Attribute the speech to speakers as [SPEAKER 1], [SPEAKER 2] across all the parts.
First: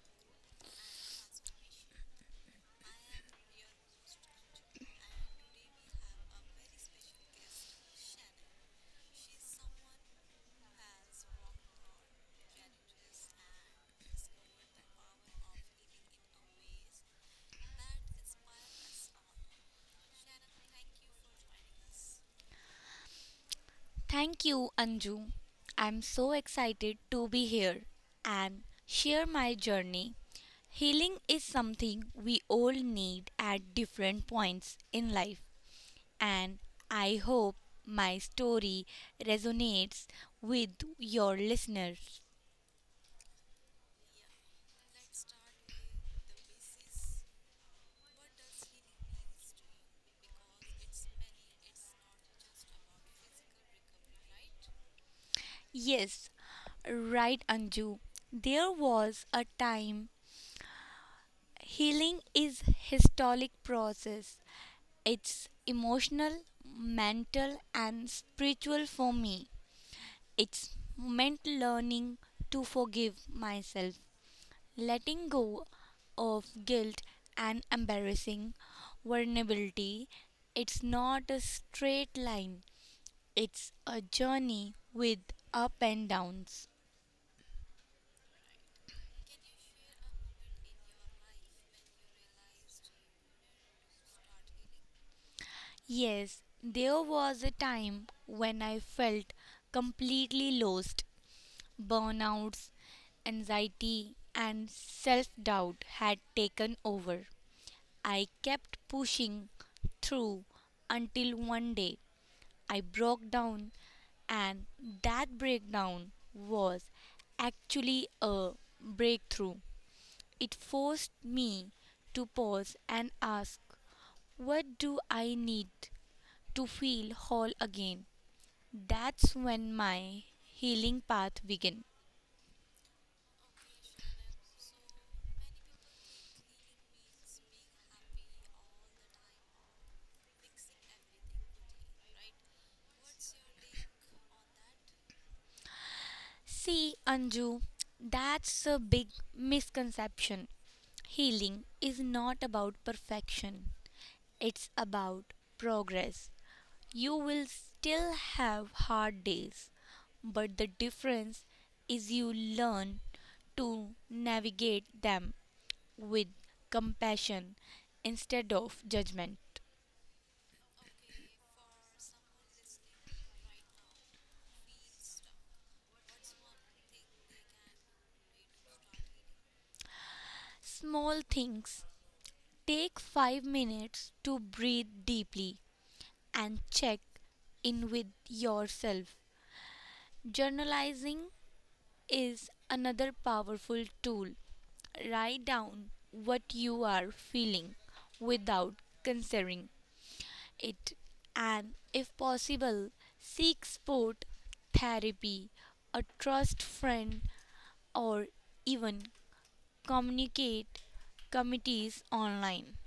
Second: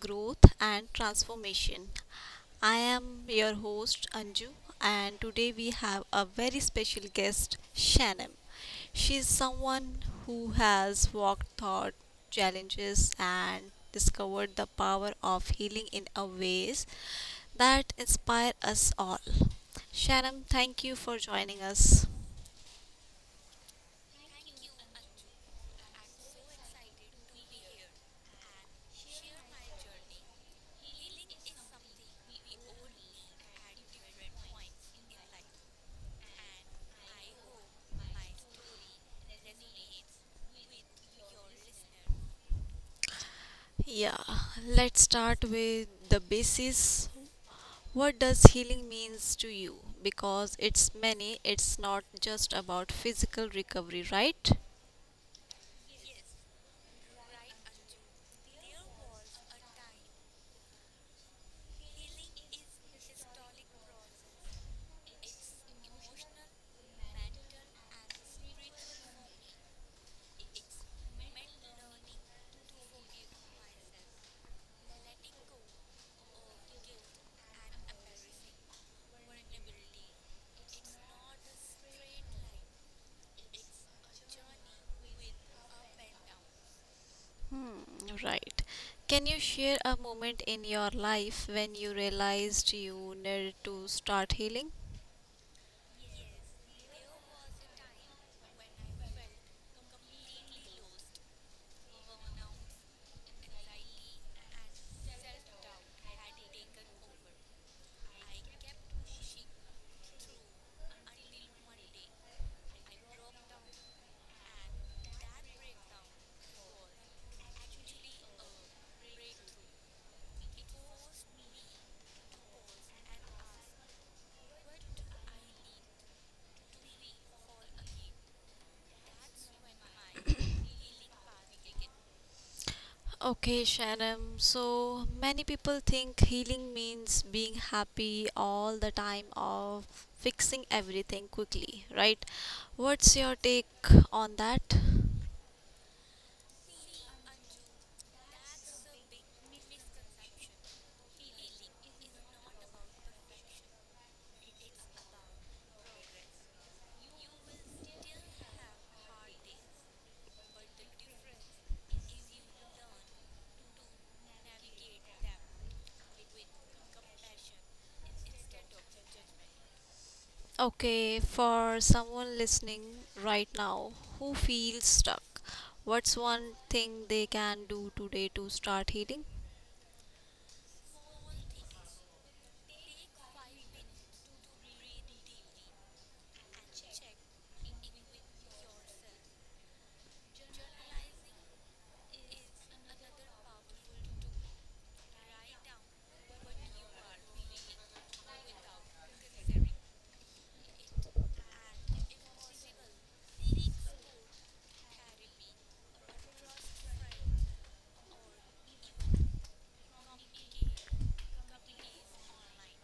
[SPEAKER 1] growth, and transformation. I am your host Anju, and today we have a very special guest, Shannon. She is someone who has walked through challenges and discovered the power of healing in a ways that inspire us all. Shannon, thank you for joining us.
[SPEAKER 2] Thank you, Anju. I'm so excited to be here and share my journey. Healing is something we all need at different points in life, and I hope my story resonates with your listeners.
[SPEAKER 1] Yeah, let's start with the basis. What does healing means to you? Because it's many, it's not just about physical recovery, right?
[SPEAKER 2] Yes, right, Anju. There was a time. Healing is historic process. It's emotional, mental, and spiritual for me. It's meant learning to forgive myself, letting go of guilt and embarrassing vulnerability. It's not a straight line, it's a journey with up and downs.
[SPEAKER 1] Hmm, right. Can you share a moment in your life when you realized you needed to start healing?
[SPEAKER 2] Yes, there was a time when I felt completely lost. Burnouts, anxiety, and self doubt had taken over. I kept pushing through until one day I broke down, and that breakdown was actually a breakthrough. It forced me to pause and ask, what do I need to feel whole again? That's when my healing path began.
[SPEAKER 1] Okay, Sharon. So many people think healing means being happy all the time or fixing everything quickly, right? What's your take on that?
[SPEAKER 2] See, Anju, that's a big misconception. Healing is not about perfection, it's about progress. You will still have hard days, but the difference is you learn to navigate them with compassion instead of judgment.
[SPEAKER 1] Okay, for someone listening right now who feels stuck, what's one thing they can do today to start healing?
[SPEAKER 2] Small things. Take 5 minutes to breathe deeply and check in with yourself. Journalizing is another powerful tool. Write down what you are feeling without considering it, and if possible, seek support, therapy, a trust friend, or even communicate committees online.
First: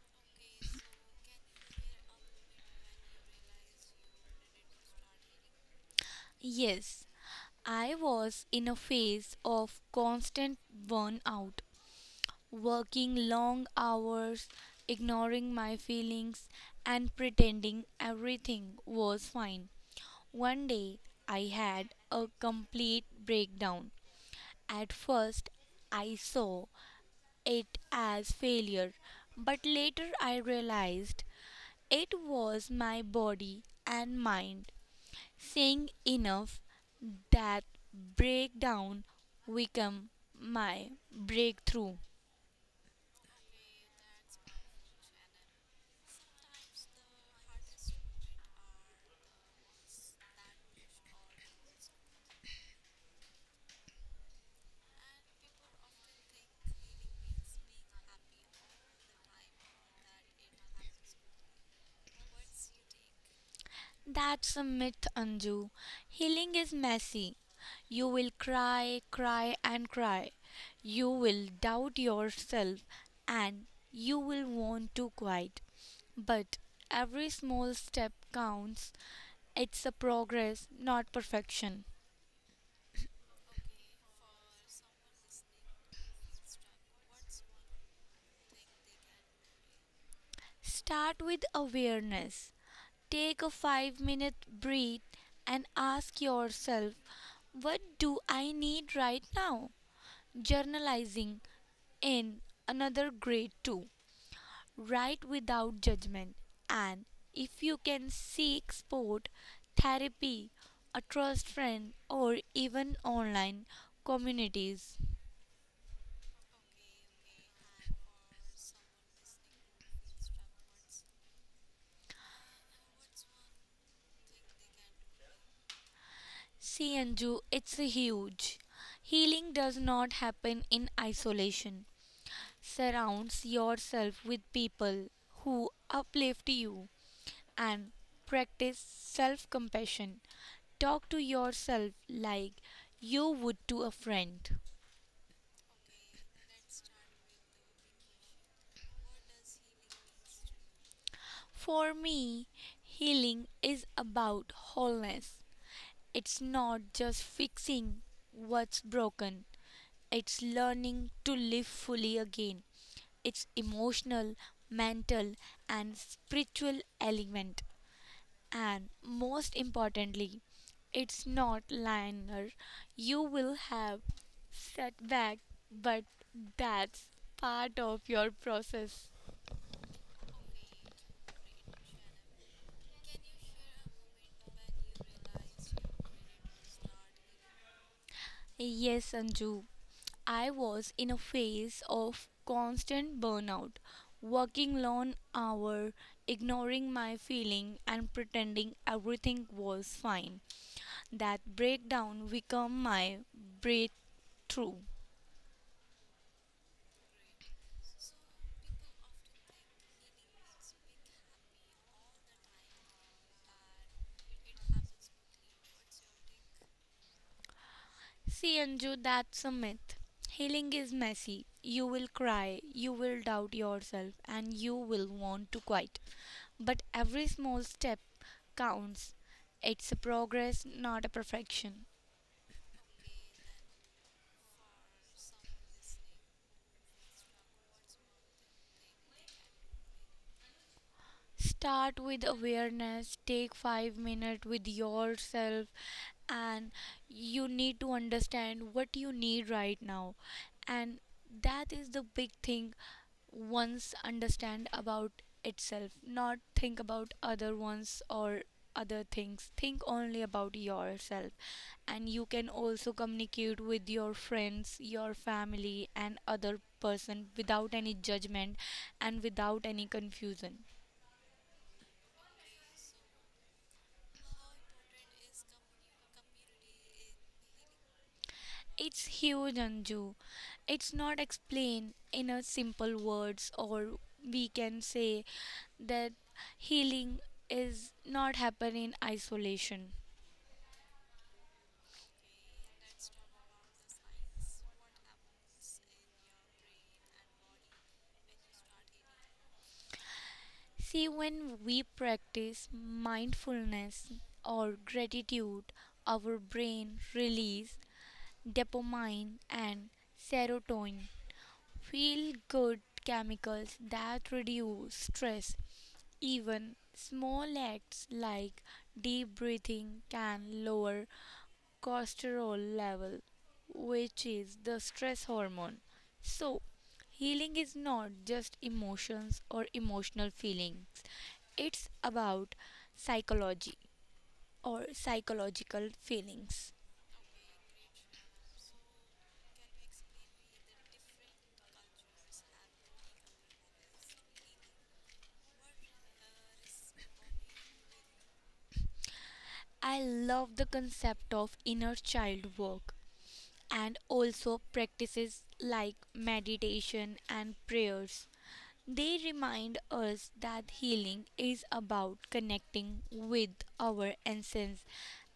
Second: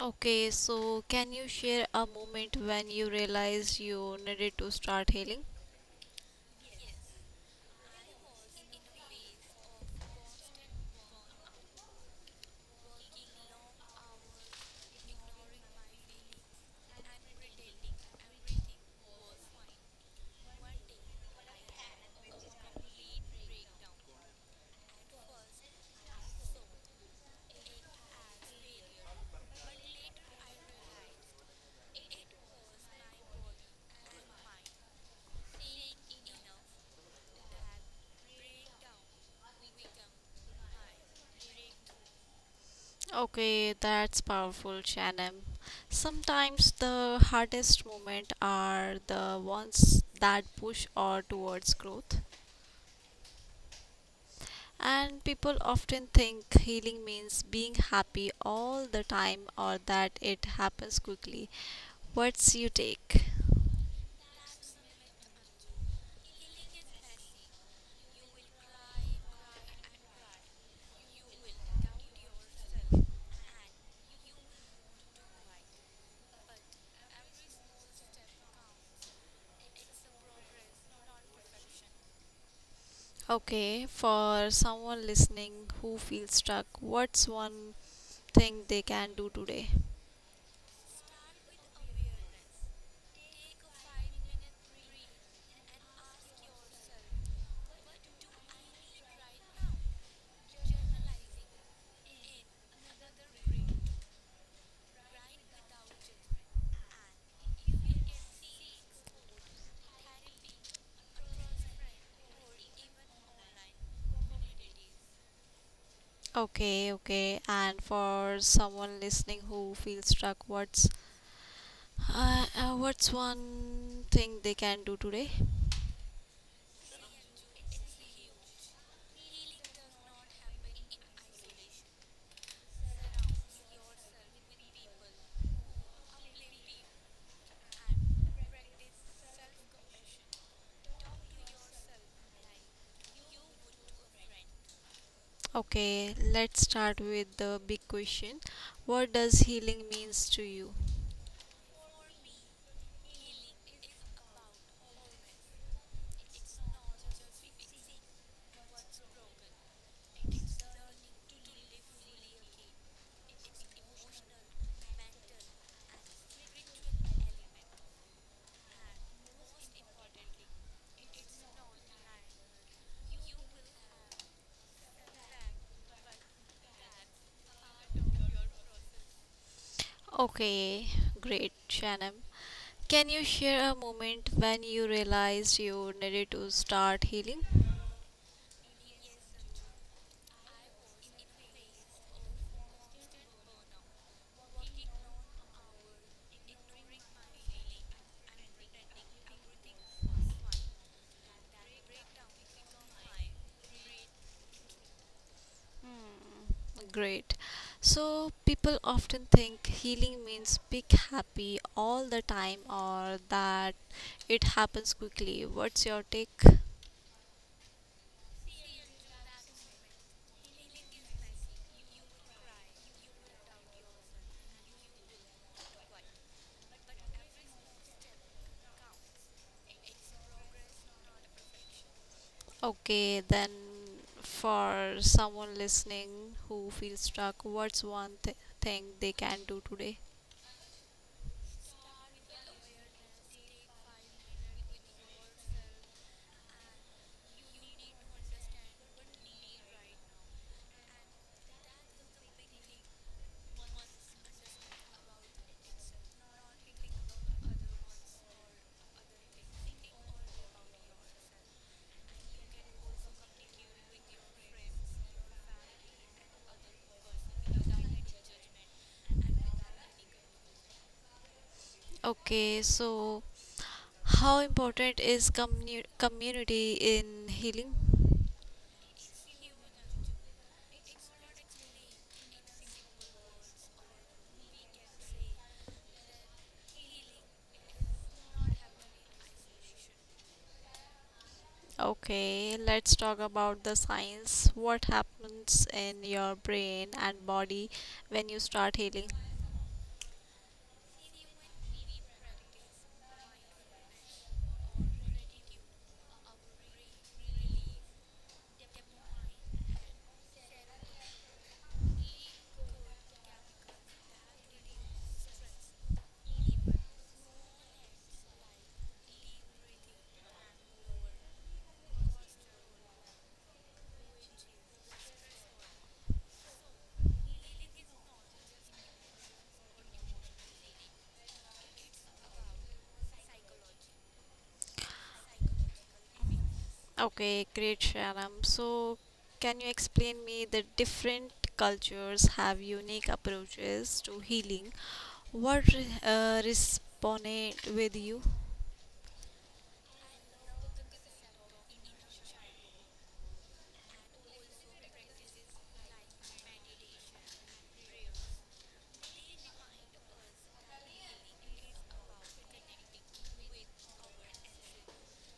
[SPEAKER 1] Okay, so can you share a moment when you realized you needed to start healing?
[SPEAKER 2] Yes, I was in a phase of constant burnout working long hours, ignoring my feelings, and pretending everything was fine. One day, I had a complete breakdown. At first, I saw it as failure, but later I realized it was my body and mind saying enough that breakdown became my breakthrough.
[SPEAKER 1] Okay, that's powerful, Shannon. Sometimes the hardest moments are the ones that push or towards growth. And people often think healing means being happy all the time or that it happens quickly. What's you take?
[SPEAKER 2] That's a myth, Anju. Healing is messy. You will cry, cry, and cry. You will doubt yourself and you will want to quit. But every small step counts. It's a progress, not perfection.
[SPEAKER 1] Okay, for someone listening who feels stuck, what's one thing they can do today?
[SPEAKER 2] Start with awareness. Take a 5-minute breath and ask yourself, what do I need right now? Journalizing in another grade too. Write without judgment. And if you can seek support, therapy, a trust friend, or even online communities.
[SPEAKER 1] Okay, okay. And for someone listening who feels stuck, what's one thing they can do today?
[SPEAKER 2] See, Anju, it's huge. Healing does not happen in isolation. Surrounds yourself with people who uplift you and practice self compassion. Talk to yourself like you would to a friend.
[SPEAKER 1] Okay, let's start with the big question. What does healing means to you?
[SPEAKER 2] For me, healing is about wholeness. It's not just fixing what's broken, it's learning to live fully again. It's emotional, mental, and spiritual element. And most importantly, it's not linear. You will have setback, but that's part of your process.
[SPEAKER 1] Okay, great, Shanam. Can you share a moment when you realized you needed to start healing?
[SPEAKER 2] Yes, Anju. I was in a phase of constant burnout, working long hours, ignoring my feeling and pretending everything was fine. That breakdown became my breakthrough.
[SPEAKER 1] Hmm, great. So, people often think healing means big happy all the time or that it happens quickly. What's your take?
[SPEAKER 2] See, Anju, that's a myth. Healing is messy. You will cry, you will doubt yourself, and you will want to quit. But every small step counts. It's a progress, not a perfection.
[SPEAKER 1] Okay, then for someone listening who feels stuck, what's one thing they can do today?
[SPEAKER 2] Start with awareness. Take 5 minutes with yourself and you need to understand what you need right now. And that is the big thing once understand about itself, not think about other ones or other things. Think only about yourself. And you can also communicate with your friends, your family and other person without any judgment and without any confusion.
[SPEAKER 1] Okay, so how important is community in healing?
[SPEAKER 2] It's huge, Anju. It's not explained in a simple words, or we can say that healing is not happen in isolation.
[SPEAKER 1] Okay, let's talk about the science. What happens in your brain and body when you start healing?
[SPEAKER 2] See, when we practice mindfulness or gratitude, our brain release dopamine and serotonin, feel good chemicals that reduce stress. Even small acts like deep breathing can lower cortisol level, which is the stress hormone. So, healing is not just emotions or emotional feelings. It's about psychology or psychological feelings.
[SPEAKER 1] Okay, great, Sharam. So, can you explain me the different cultures have unique approaches to healing? What resonate with you?
[SPEAKER 2] I love the concept of inner child work and also practices like meditation and prayers. They remind us that healing is about connecting with our essence,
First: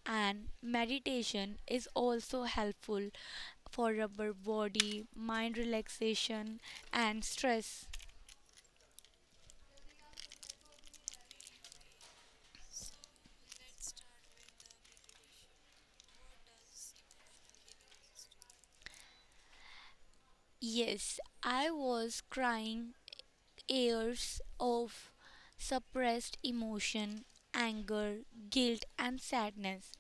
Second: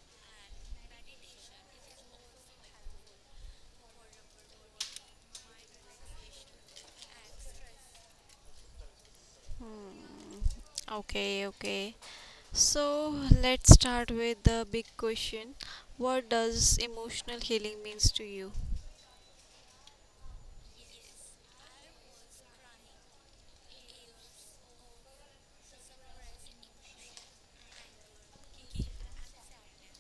[SPEAKER 2] and meditation is also helpful for our body, mind relaxation, and stress.
[SPEAKER 1] Hmm. Okay, okay. So, let's start with the big question. What does emotional healing means to you?
[SPEAKER 2] Yes, I was crying years of suppressed emotion, anger, guilt, and sadness.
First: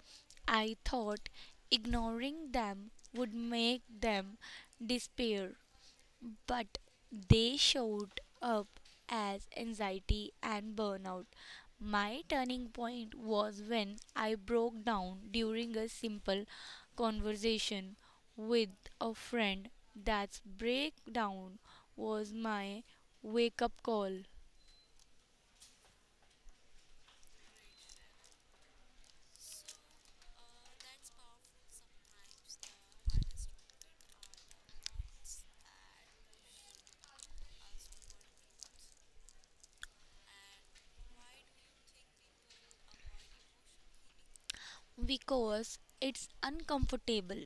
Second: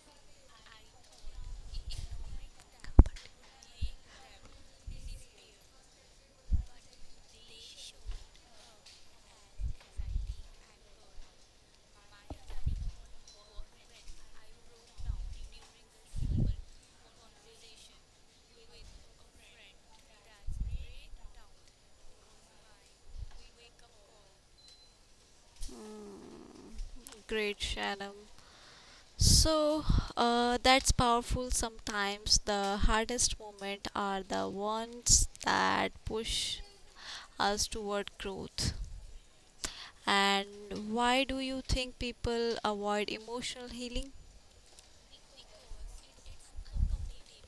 [SPEAKER 2] I thought ignoring them would make them disappear, but they showed up as anxiety and burnout. My turning point was when I broke down during a simple conversation with a friend. That breakdown was my wake up call
[SPEAKER 1] Hmm. Great, Sharam. So that's powerful. Sometimes the hardest moments are the ones that push us toward growth. And why do you think people avoid emotional healing?
[SPEAKER 2] because it's uncomfortable.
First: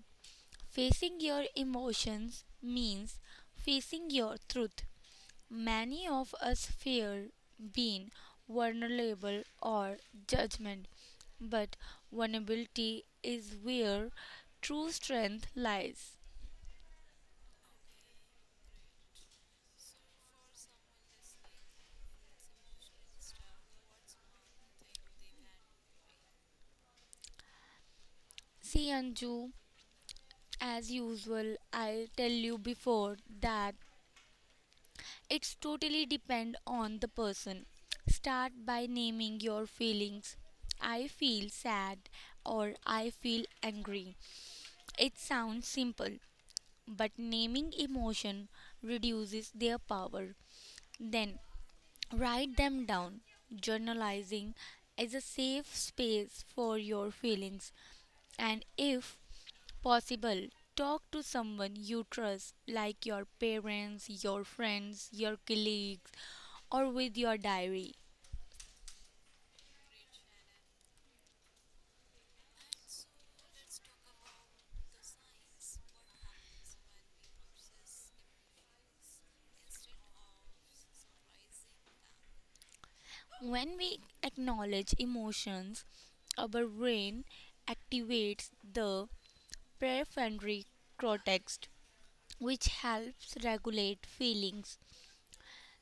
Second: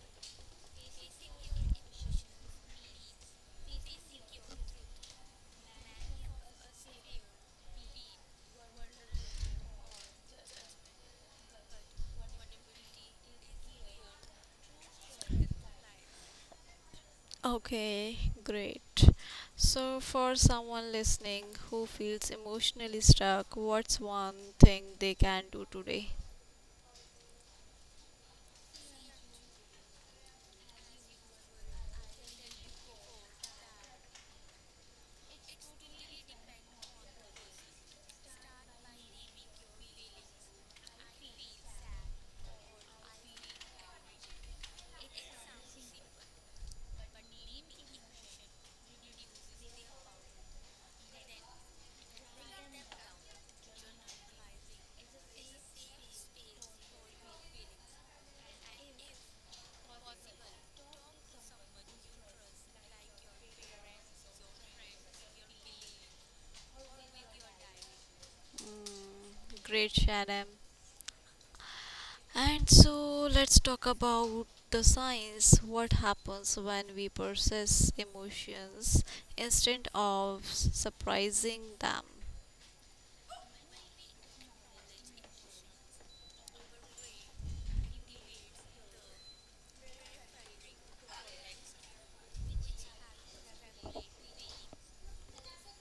[SPEAKER 2] Facing your emotions means facing your truth. Many of us fear being vulnerable or judgment, but vulnerability is where true strength lies.
[SPEAKER 1] Okay, great. So, for someone listening who feels emotionally stuck, what's one thing they can do today?
[SPEAKER 2] See, Anju, as usual, I'll tell you before that it's totally depend on the person. Start by naming your feelings. I feel sad or I feel angry. It sounds simple, but naming emotion reduces their power. Then write them down. Journalizing is a safe space for your feelings, and if possible, talk to someone you trust, like your parents, your friends, your colleagues, or with your diary.
[SPEAKER 1] Mm, great, Shannon. And so let's talk about the science. What happens when we process emotions instead of surprising them?
[SPEAKER 2] When we acknowledge emotions, our brain activates the prefrontal cortex, which helps regulate feelings,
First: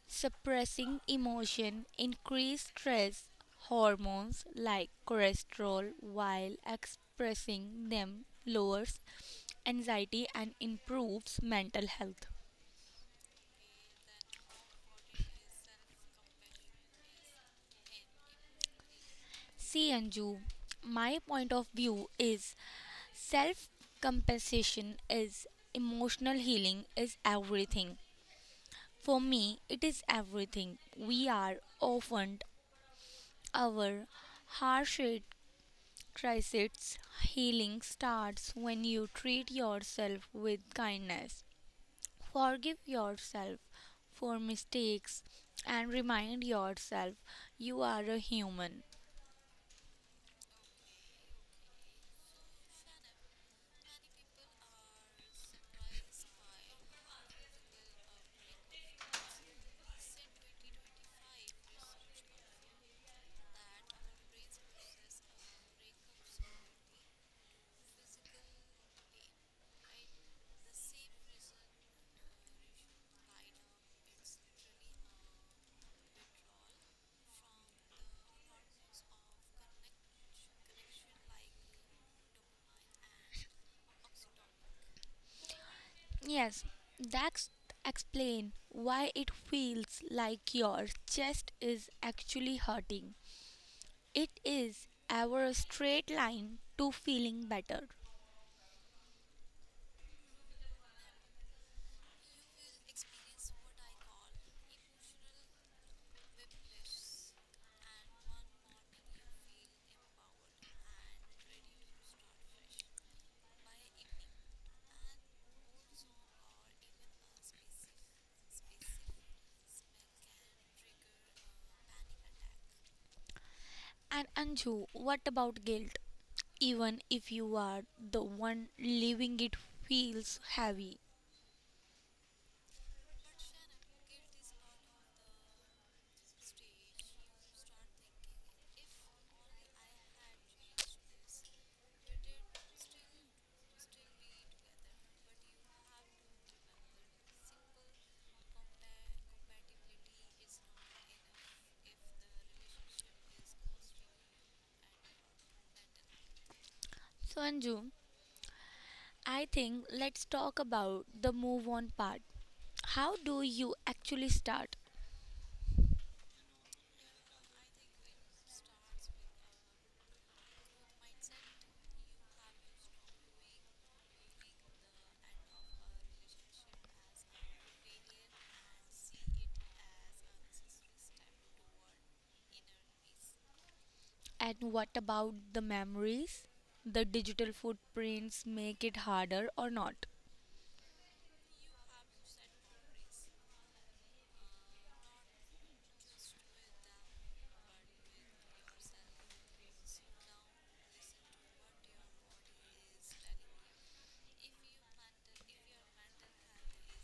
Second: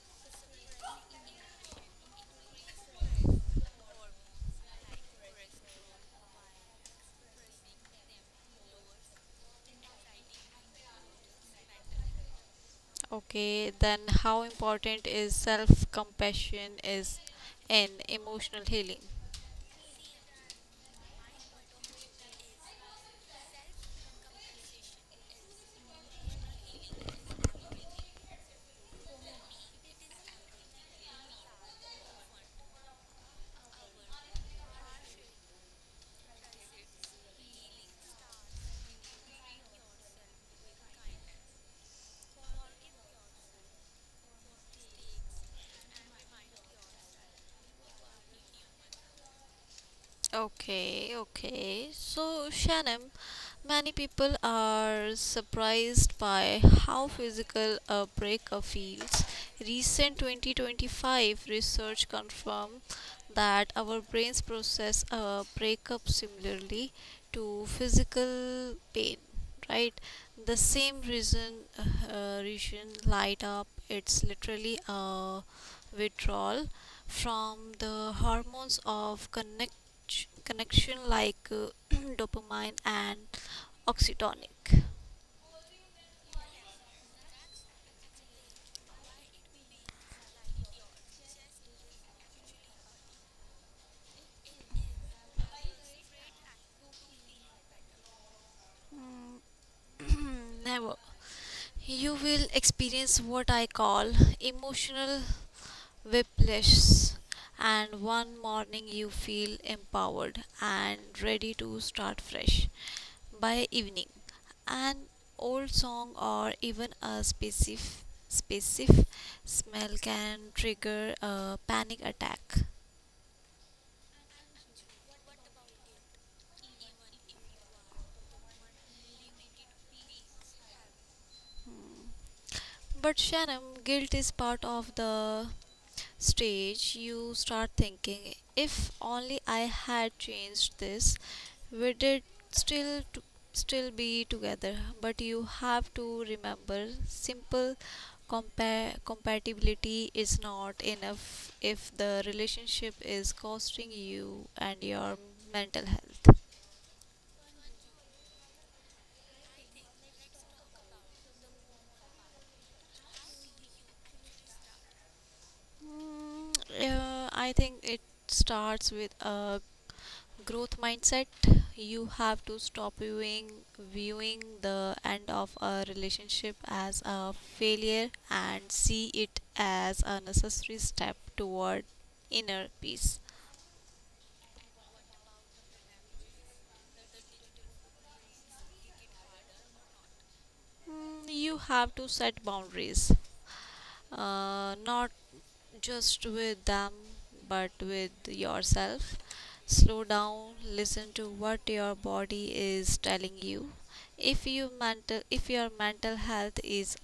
[SPEAKER 2] suppressing emotion, increase stress hormones like cholesterol while expressing them lowers anxiety and improves mental health.
[SPEAKER 1] Okay, then how important is self compassion is in emotional healing?
[SPEAKER 2] See Anju, my point of view is self compensation is emotional healing is everything. For me, it is everything. We are often our harshest crisis healing starts when you treat yourself with kindness. Forgive yourself for mistakes and remind yourself you are a human.
[SPEAKER 1] Okay, okay. So, Shannon, many people are surprised by how physical a breakup feels. Recent 2025 research confirmed that our brains process a breakup similarly to physical pain, right? The same reason, region light up. It's literally a withdrawal from the hormones of connection such connection like dopamine and oxytonic.
[SPEAKER 2] Yes, that's explain why it feels like your chest is actually hurting. It is ever a straight line to feeling better.
[SPEAKER 1] Mm, never. You will experience what I call emotional whiplash, and one morning you feel empowered and ready to start fresh. By evening, an old song or even a specific smell can trigger a panic attack.
[SPEAKER 2] And Anju, what about guilt? Even if you are the one living it feels heavy.
[SPEAKER 1] Hmm. But Shannon, guilt is part of the stage. You start thinking, if only I had changed this, we did still t- still be together. But you have to remember, simple compatibility is not enough if the relationship is costing you and your mental health.
[SPEAKER 2] So Anju, I think let's talk about the move on part. How do you actually start?
[SPEAKER 1] Mm, I think it starts with a growth mindset. You have to stop viewing the end of a relationship as a failure and see it as a necessary step toward inner peace.
[SPEAKER 2] And what about the memories? The digital footprints make it harder or not?
[SPEAKER 1] Mm, you have to set boundaries, not just with them, but with yourself. Slow down, listen to what your body is telling you. If your mental health is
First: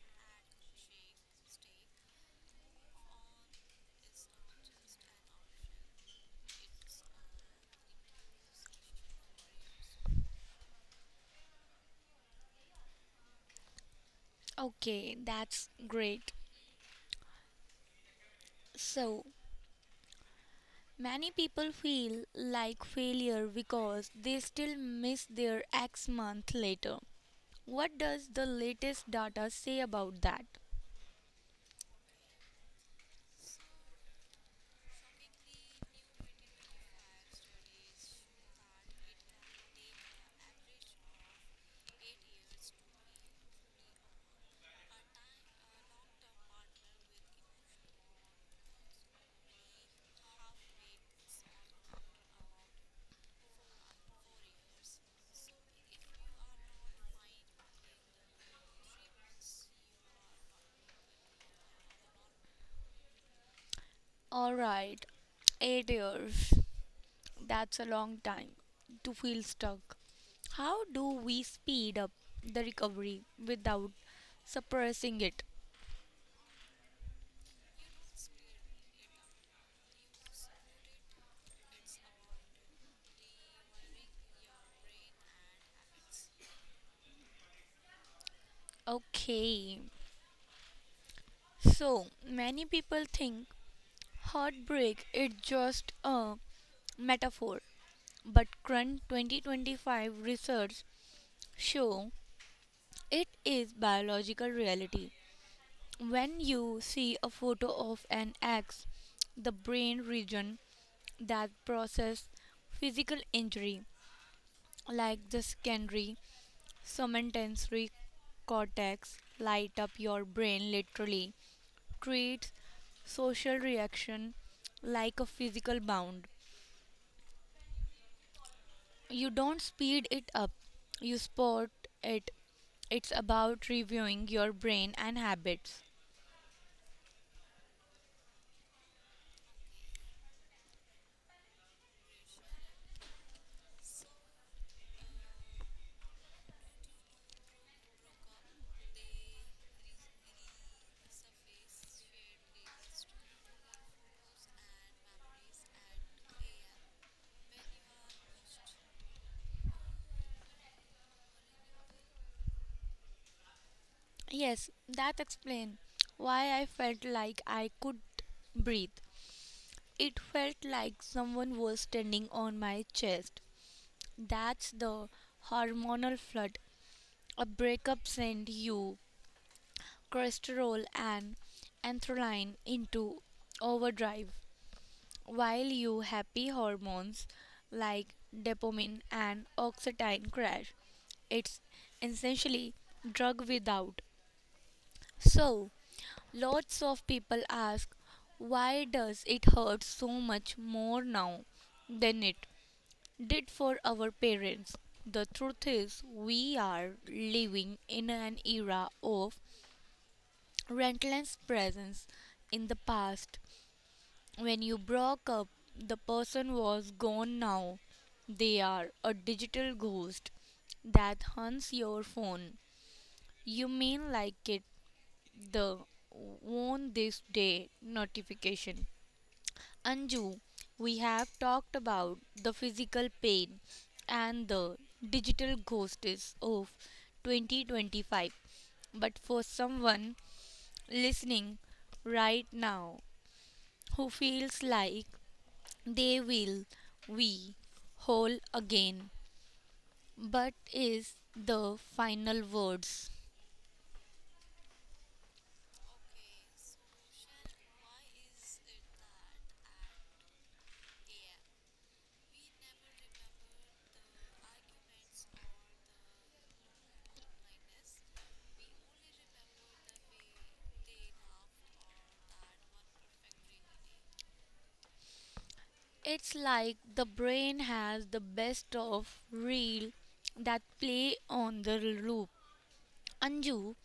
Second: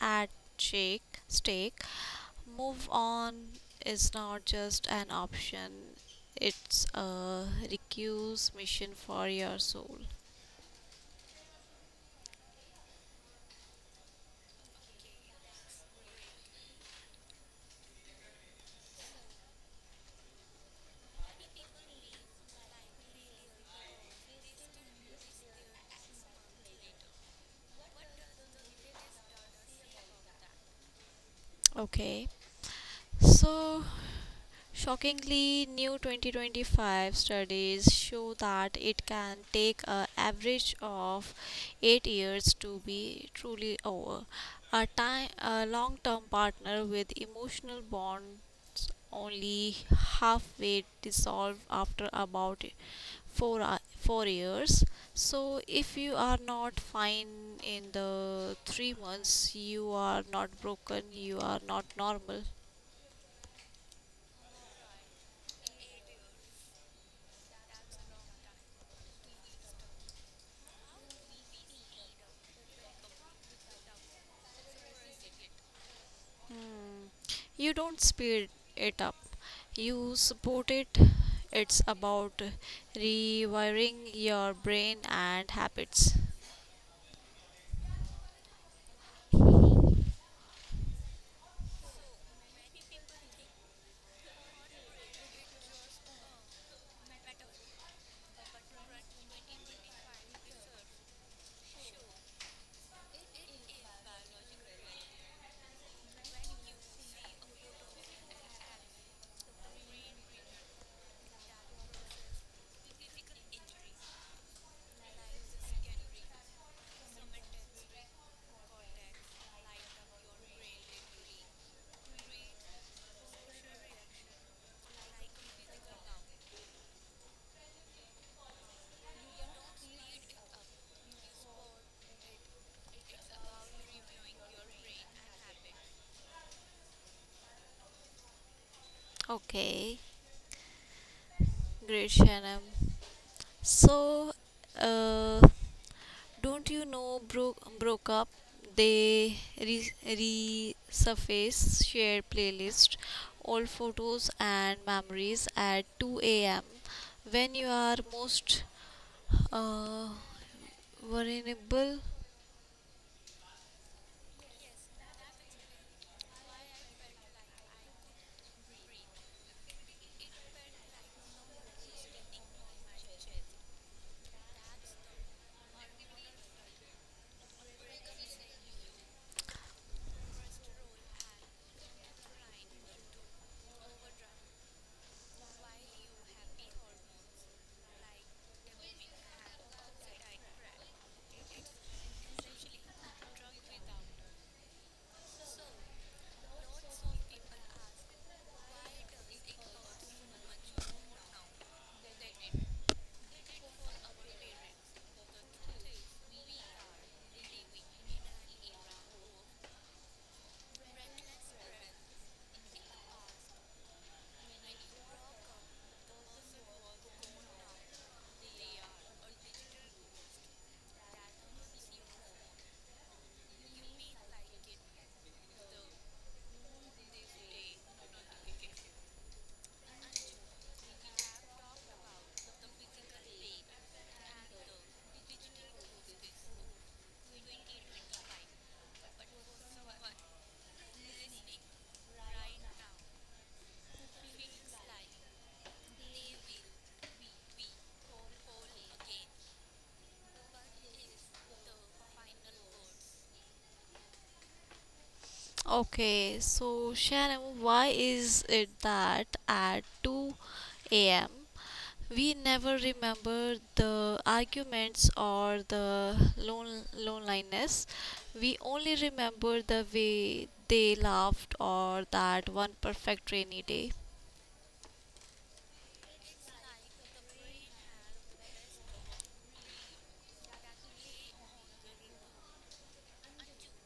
[SPEAKER 1] at stake, move on is not just an option. It's a recuse mission for your soul.
[SPEAKER 2] Okay, that's great. So, many people feel like failure because they still miss their ex month later. What does the latest data say about that?
[SPEAKER 1] Okay. So shockingly, new 2025 studies show that it can take an average of 8 years to be truly over. A, time, a long-term partner with emotional bonds only halfway dissolve after about 4 years. So if you are not fine in the 3 months, you are not broken, you are not normal.
[SPEAKER 2] All right, 8 years. That's a long time to feel stuck. How do we speed up the recovery without suppressing it?
[SPEAKER 1] You don't speed it up, you support it. It's about rewiring your brain and habits.
[SPEAKER 2] Okay. So, many people think heartbreak is just a metaphor, but current 2025 research show it is biological reality. When you see a photo of an axe, the brain region that process physical injury like the secondary somatosensory cortex light up your brain literally treats social reaction like a physical bound. You don't speed it up, you spot it. It's about reviewing your brain and habits.
[SPEAKER 1] Okay, great, Shanam. So, uh, don't you know broke up they resurface share playlist, all photos and memories at 2 a.m. when you are most uh, vulnerable.
[SPEAKER 2] Yes, that explains why I felt like I could breathe. It felt like someone was standing on my chest. That's the hormonal flood. A breakup sends you cholesterol and adrenaline into overdrive, while your happy hormones like dopamine and oxytocin crash. It's essentially drug without. So, lots of people ask why does it hurt so much more now than it did for our parents? The truth is, we are living in an era of relentless presence. In the past, when you broke up, the person was gone now. They are a digital ghost that hunts your phone. You mean like it the on this day notification. Anju, we have talked about the physical pain and the digital ghosts of 2025. But for someone listening right now who feels like they will we whole again but is the final words.
[SPEAKER 1] Okay, so Sharon, why is it that at 2 a.m. we never remember the arguments or the loneliness? We only remember the way they laughed or that one perfect rainy day.
[SPEAKER 2] It's like the brain has the best of reel that play on the loop. Anju,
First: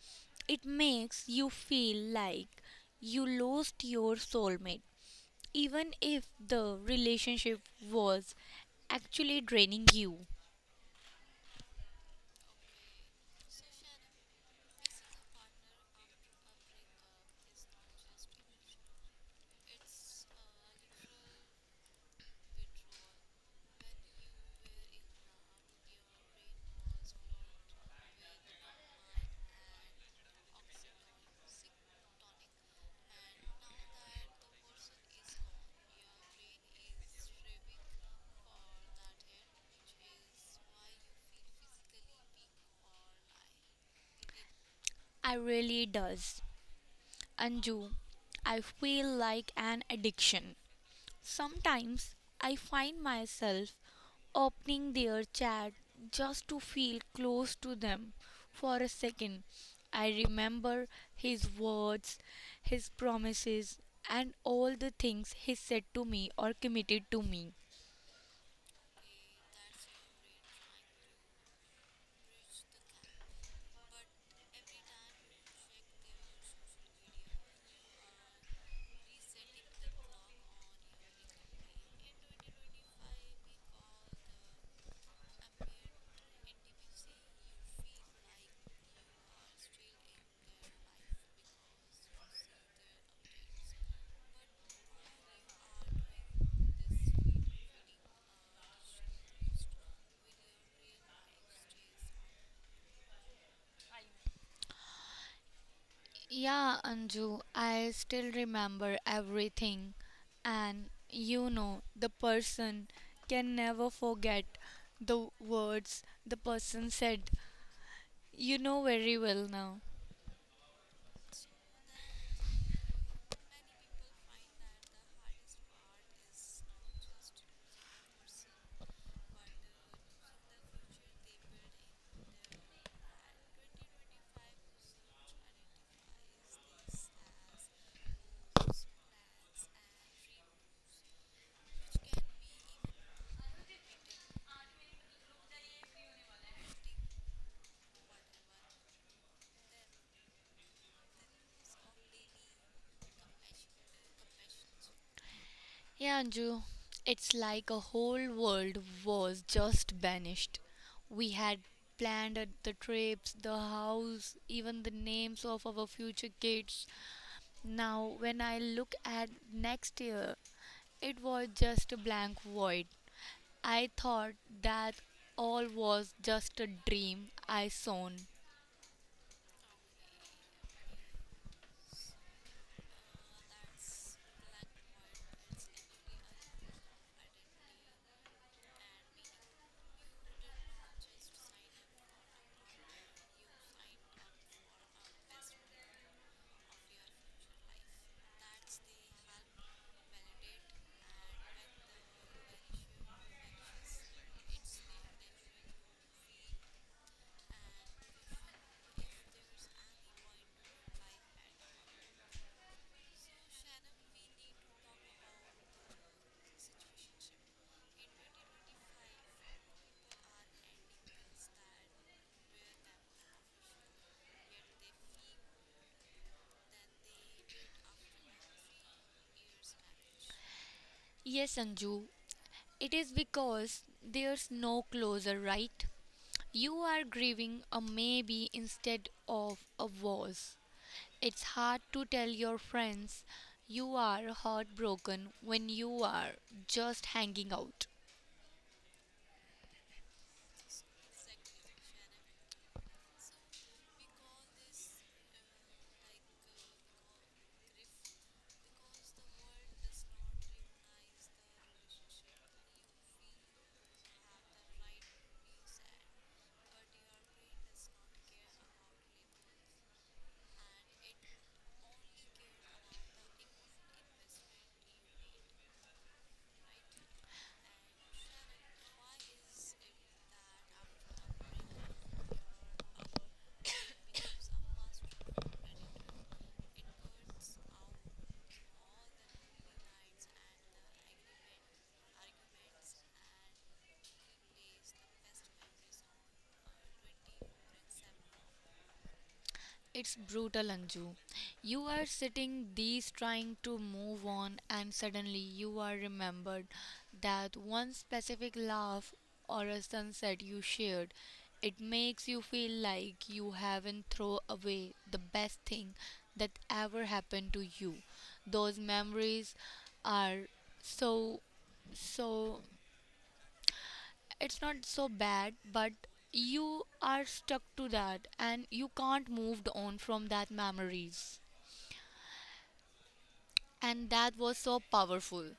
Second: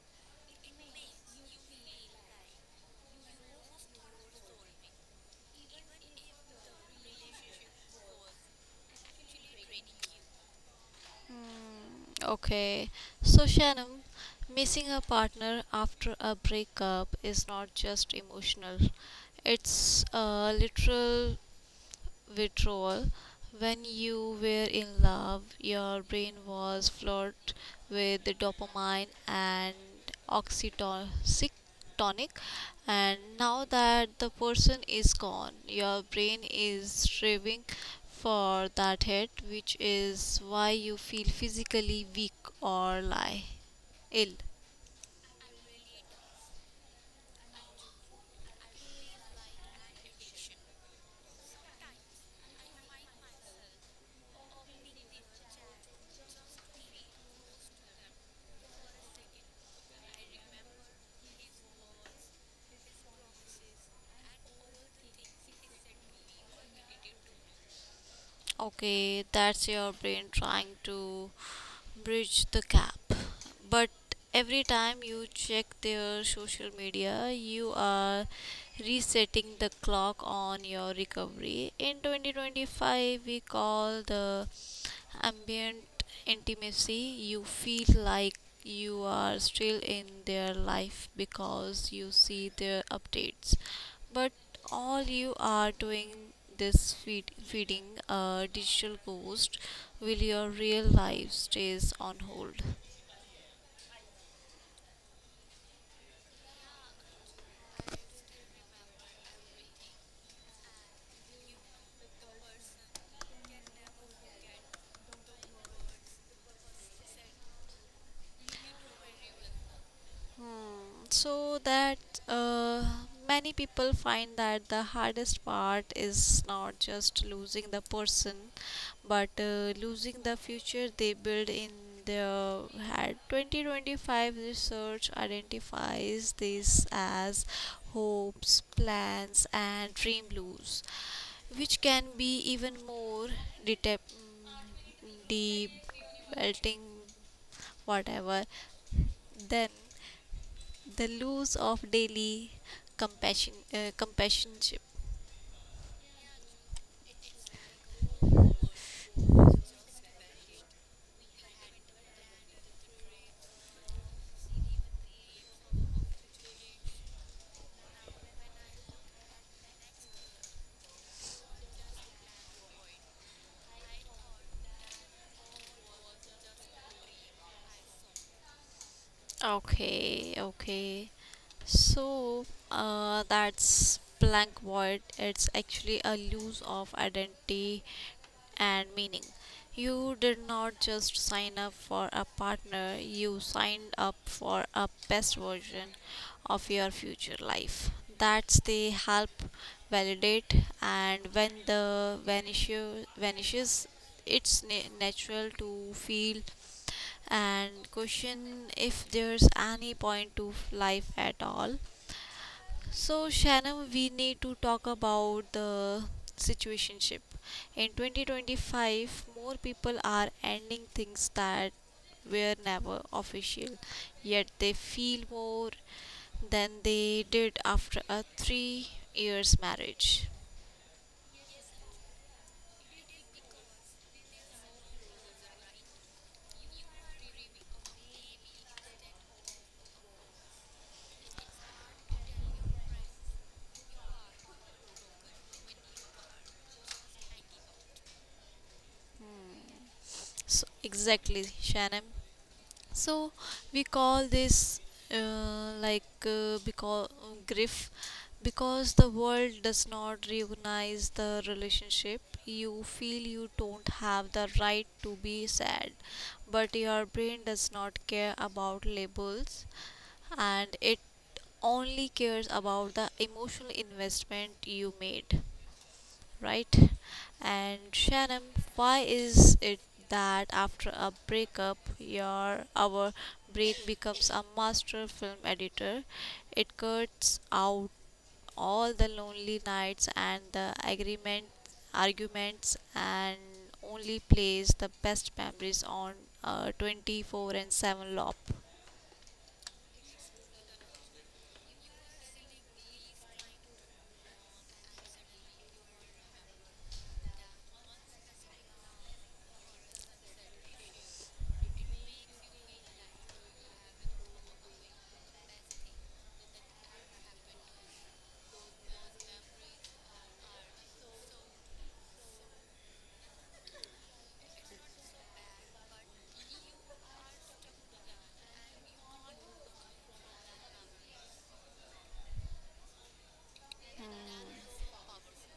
[SPEAKER 2] it makes you feel like you lost your soulmate, even if the relationship was actually draining you.
[SPEAKER 1] Mm, okay, so Shannon, missing a partner after a breakup is not just emotional, it's a literal withdrawal. When you were in love, your brain was flooded with the dopamine and oxytocin tonic, and now that the person is gone, your brain is striving for that hit, which is why you feel physically weak or lie ill.
[SPEAKER 2] I really does. Anju, I feel like an addiction. Sometimes I find myself opening their chat just to feel close to them for a second. I remember his words, his promises, and all the things he said to me or committed to me.
[SPEAKER 1] Okay, that's your brain trying to bridge the gap. But every time you check their social media, you are resetting the clock on your recovery. In 2025, we call the ambient intimacy. You feel like you are still in their life because you see their updates, but all you are doing feeding a digital ghost will your real life stays on hold.
[SPEAKER 2] Yeah, Anju, I still remember everything. And you know, the person can never forget the words the person said. You know very well now.
[SPEAKER 1] Hmm, so that uh, many people find that the hardest part is not just losing the person but losing the future they build in their head. 2025 research identifies this as hopes, plans and dream lose, which can be even more deep belting, whatever, then the loss of daily companionship.
[SPEAKER 2] Hey Anju, it's like a whole world was just vanished. We had planned the trips, the house, even the names of our future kids. Now, when I look at next year, it was just a blank void. I thought that all was just a dream I sown.
[SPEAKER 1] Okay, okay. So, that's blank void. It's actually a loss of identity and meaning. You did not just sign up for a partner, you signed up for a best version of your future life. That's the help validate, and when the vanishes it's natural to feel and question if there's any point to life at all. So, Shannon, we need to talk about the situationship. In 2025, more people are ending things that were never official, yet they feel more than they did after a 3 years marriage.
[SPEAKER 2] Yes, Anju, it is because there's no closure, right? You are grieving a maybe instead of a was. It's hard to tell your friends you are heartbroken when you are just hanging out.
[SPEAKER 1] Hmm. So, exactly, Shannon. So we call this because grief, because the world does not recognize the relationship. You feel you don't have the right to be sad, but your brain does not care about labels, and it only cares about the emotional investment you made, right? And Shannon, why is it that after a breakup, your our brain becomes a master film editor? It cuts out all the lonely nights and the agreement arguments, and only plays the best memories on a 24/7 loop.
[SPEAKER 2] It's brutal, Anju. You are sitting these trying to move on, and suddenly you are remembered that one specific laugh or a sunset you shared. It makes you feel like you haven't thrown away the best thing that ever happened to you. Those memories are so, so it's not so bad, but you are stuck to that and you can't move on from that memories. And that was so powerful.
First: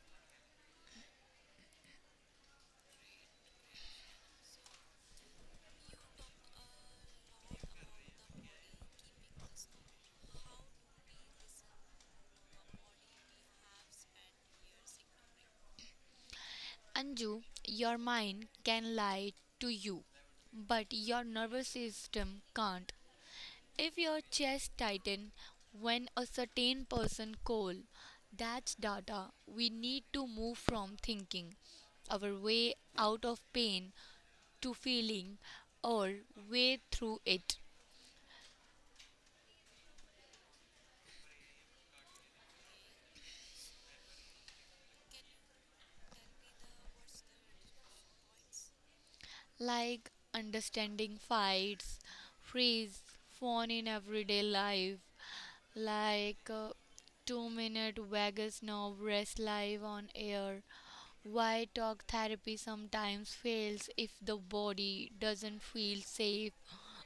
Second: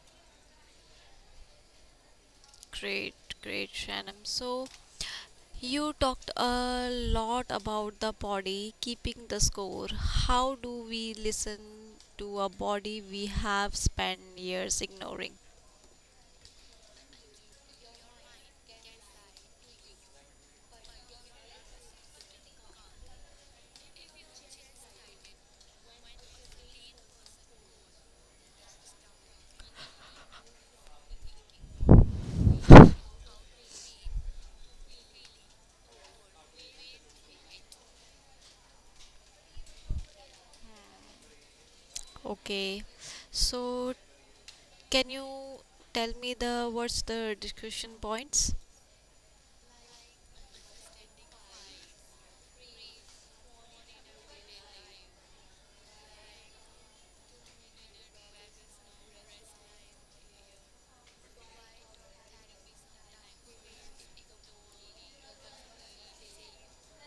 [SPEAKER 1] Great, great, Shannon. So, you talked a lot about the body keeping the score. How do we listen to a body we have spent years ignoring?
[SPEAKER 2] Anju, your mind can lie to you, but your nervous system can't. If your chest tightens when a certain person call, that's data. We need to move from thinking our way out of pain to feeling our way through it.
[SPEAKER 1] Okay, so can you tell me the what's the discussion points?
[SPEAKER 2] Like understanding fights, freeze, phone in everyday life, like 2-minute Vegas knob rest live on air. Why talk therapy sometimes fails if the body doesn't feel safe,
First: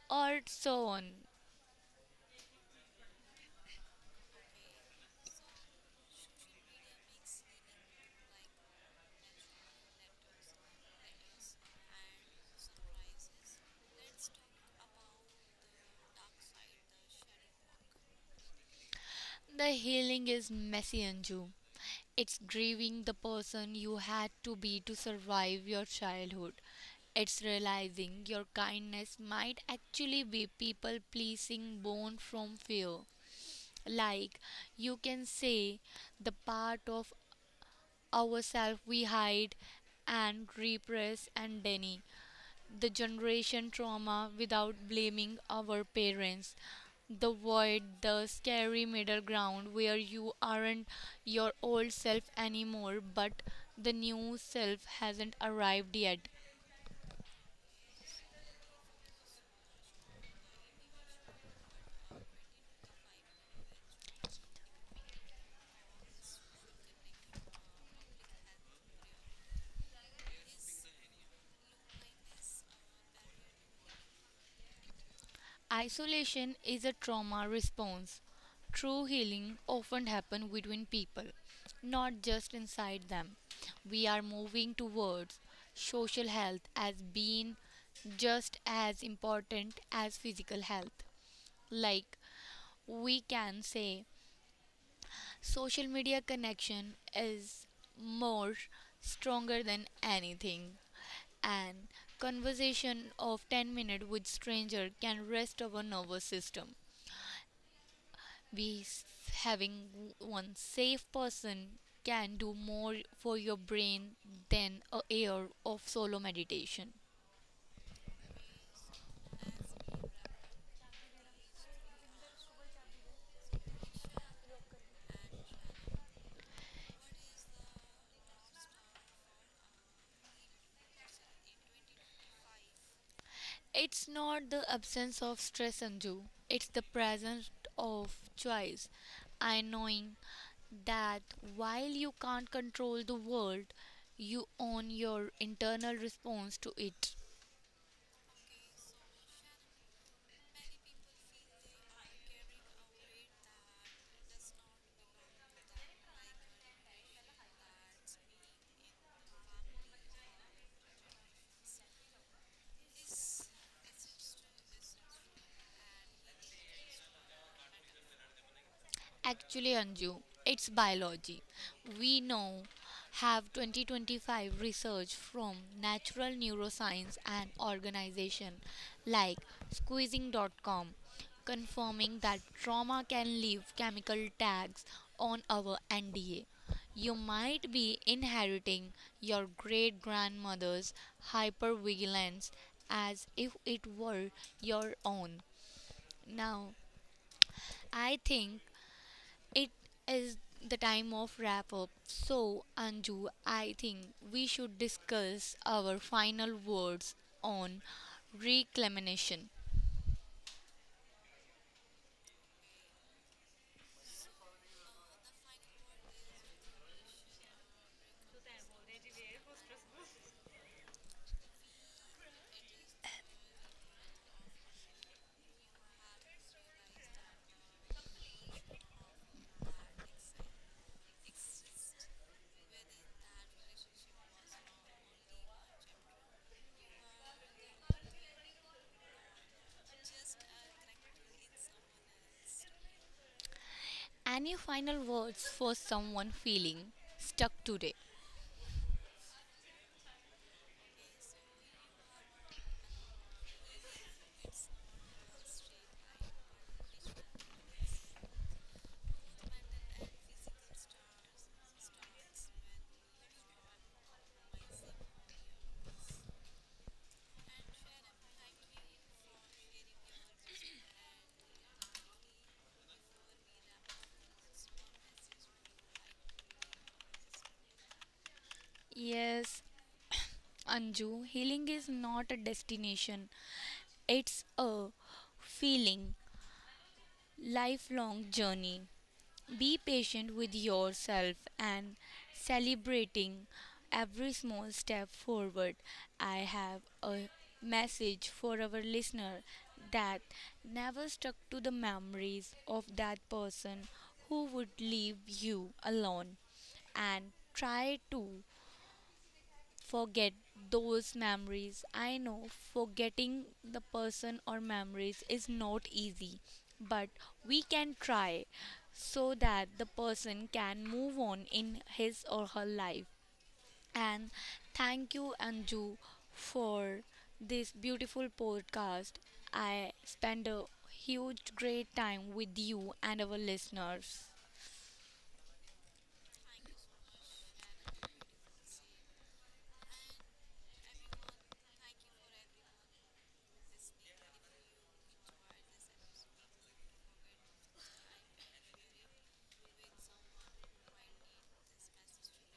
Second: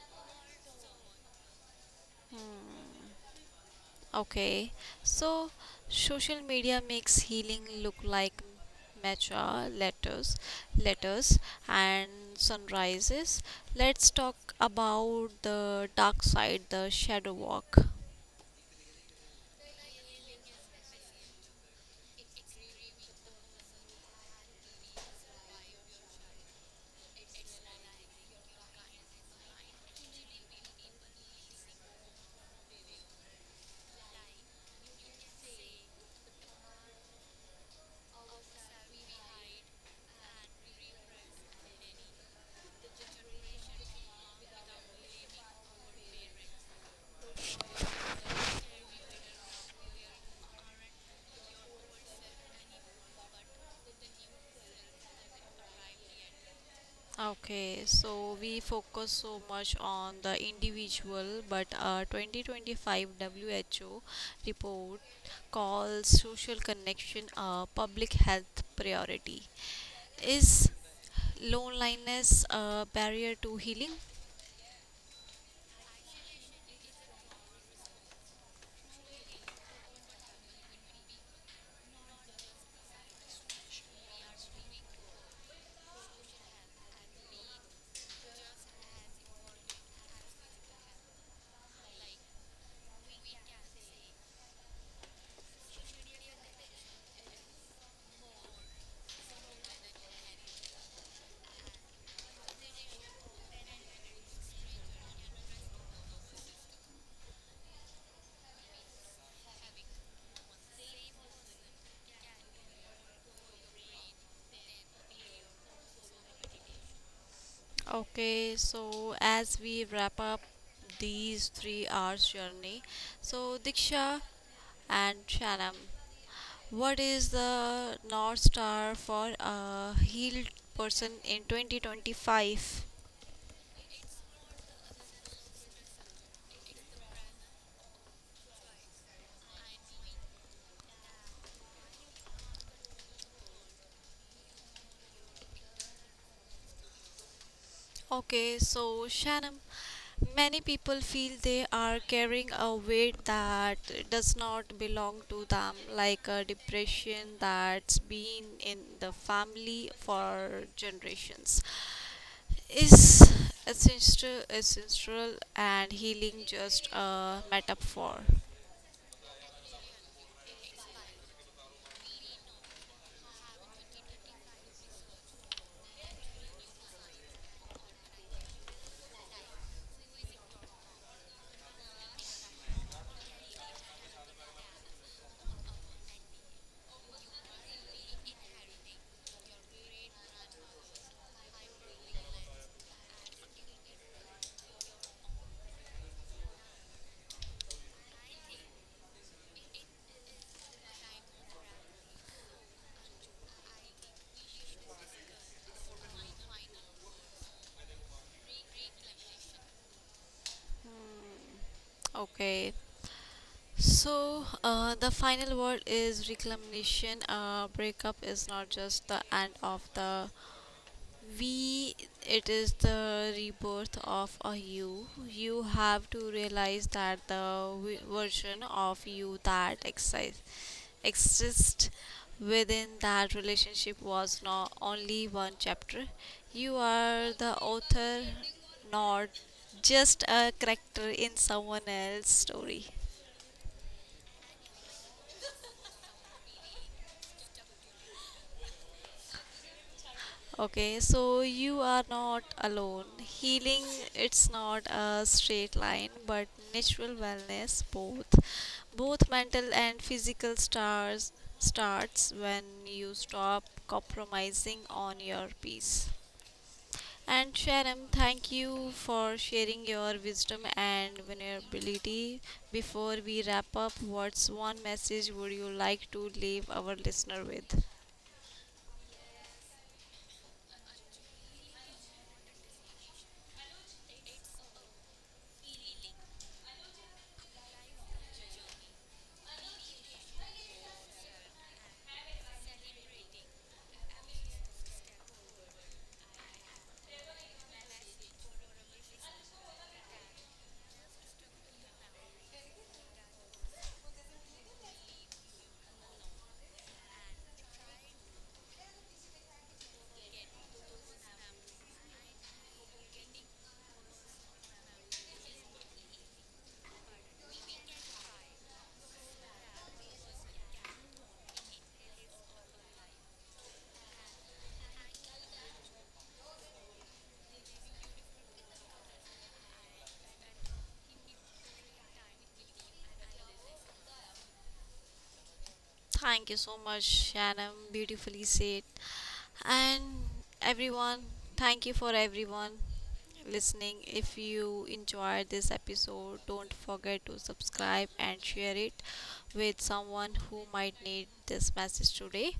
[SPEAKER 2] or so on.
[SPEAKER 1] Hmm. Okay, so social media makes healing look like matcha letters and sunrises. Let's talk about the dark side, the shadow walk.
[SPEAKER 2] The healing is messy, Anju. It's grieving the person you had to be to survive your childhood. It's realizing your kindness might actually be people pleasing born from fear. Like, you can say the part of ourself we hide and repress and deny the generation trauma without blaming our parents. The void, the scary middle ground where you aren't your old self anymore, but the new self hasn't arrived yet.
[SPEAKER 1] Okay, so we focus so much on the individual, but a 2025 WHO report calls social connection a public health priority. Is loneliness a barrier to healing?
[SPEAKER 2] Isolation is a trauma response. True healing often happens between people, not just inside them. We are moving towards social health as being just as important as physical health. Like we can say social media connection is more stronger than anything and conversation of 10-minute with stranger can rest our nervous system we s- having one safe person can do more for your brain than a year of solo meditation.
[SPEAKER 1] Okay, so as we wrap up these 3 hours journey, so Diksha and Shanam, what is the North Star for a healed person in 2025?
[SPEAKER 2] It's not the absence of stress undue, it's the presence of choice I knowing that while you can't control the world, you own your internal response to it.
[SPEAKER 1] Okay, so Shannon, many people feel they are carrying a weight that does not belong to them, like a depression that's been in the family for generations. Is ancestral and healing just a metaphor?
[SPEAKER 2] Actually, Anju, it's biology. We now have 2025 research from natural neuroscience and organization like squeezing.com confirming that trauma can leave chemical tags on our NDA. You might be inheriting your great grandmother's hypervigilance as if it were your own. Now, I think it is the time of wrap up. So, Anju, I think we should discuss our final words on reclamation.
[SPEAKER 1] Hmm. Okay. So, the final word is reclamation. Breakup is not just the end of the we, it is the rebirth of a you. You have to realize that the version of you that exists within that relationship was not only one chapter. You are the author, not just a character in someone else's story.
[SPEAKER 2] Any final words for someone feeling stuck today?
[SPEAKER 1] Okay, so you are not alone. Healing, it's not a straight line, but natural wellness, both, both mental and physical stars starts when you stop compromising on your peace. And Sharam, thank you for sharing your wisdom and vulnerability. Before we wrap up, what's one message would you like to leave our listener with?
[SPEAKER 2] Yes, Anju, healing is not a destination, it's a feeling, lifelong journey. Be patient with yourself and celebrating every small step forward. I have a message for our listener that never stuck to the memories of that person who would leave you alone and try to forget those memories. I know forgetting the person or memories is not easy, but we can try so that the person can move on in his or her life. And thank you, Anju, for this beautiful podcast. I spend a huge, great time with you and our listeners.
[SPEAKER 1] Thank you so much, Shanam. Beautifully said. And everyone, thank you for everyone listening. If you enjoyed this episode, don't forget to subscribe and share it with someone who might need this message today.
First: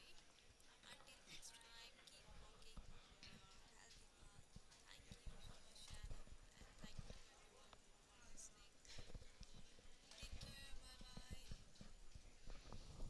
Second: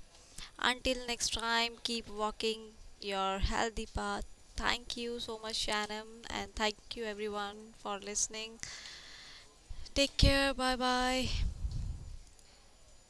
[SPEAKER 1] Until next time, keep walking your healthy path. Thank you so much, Shanam, and thank you everyone for listening. Take care. Bye bye.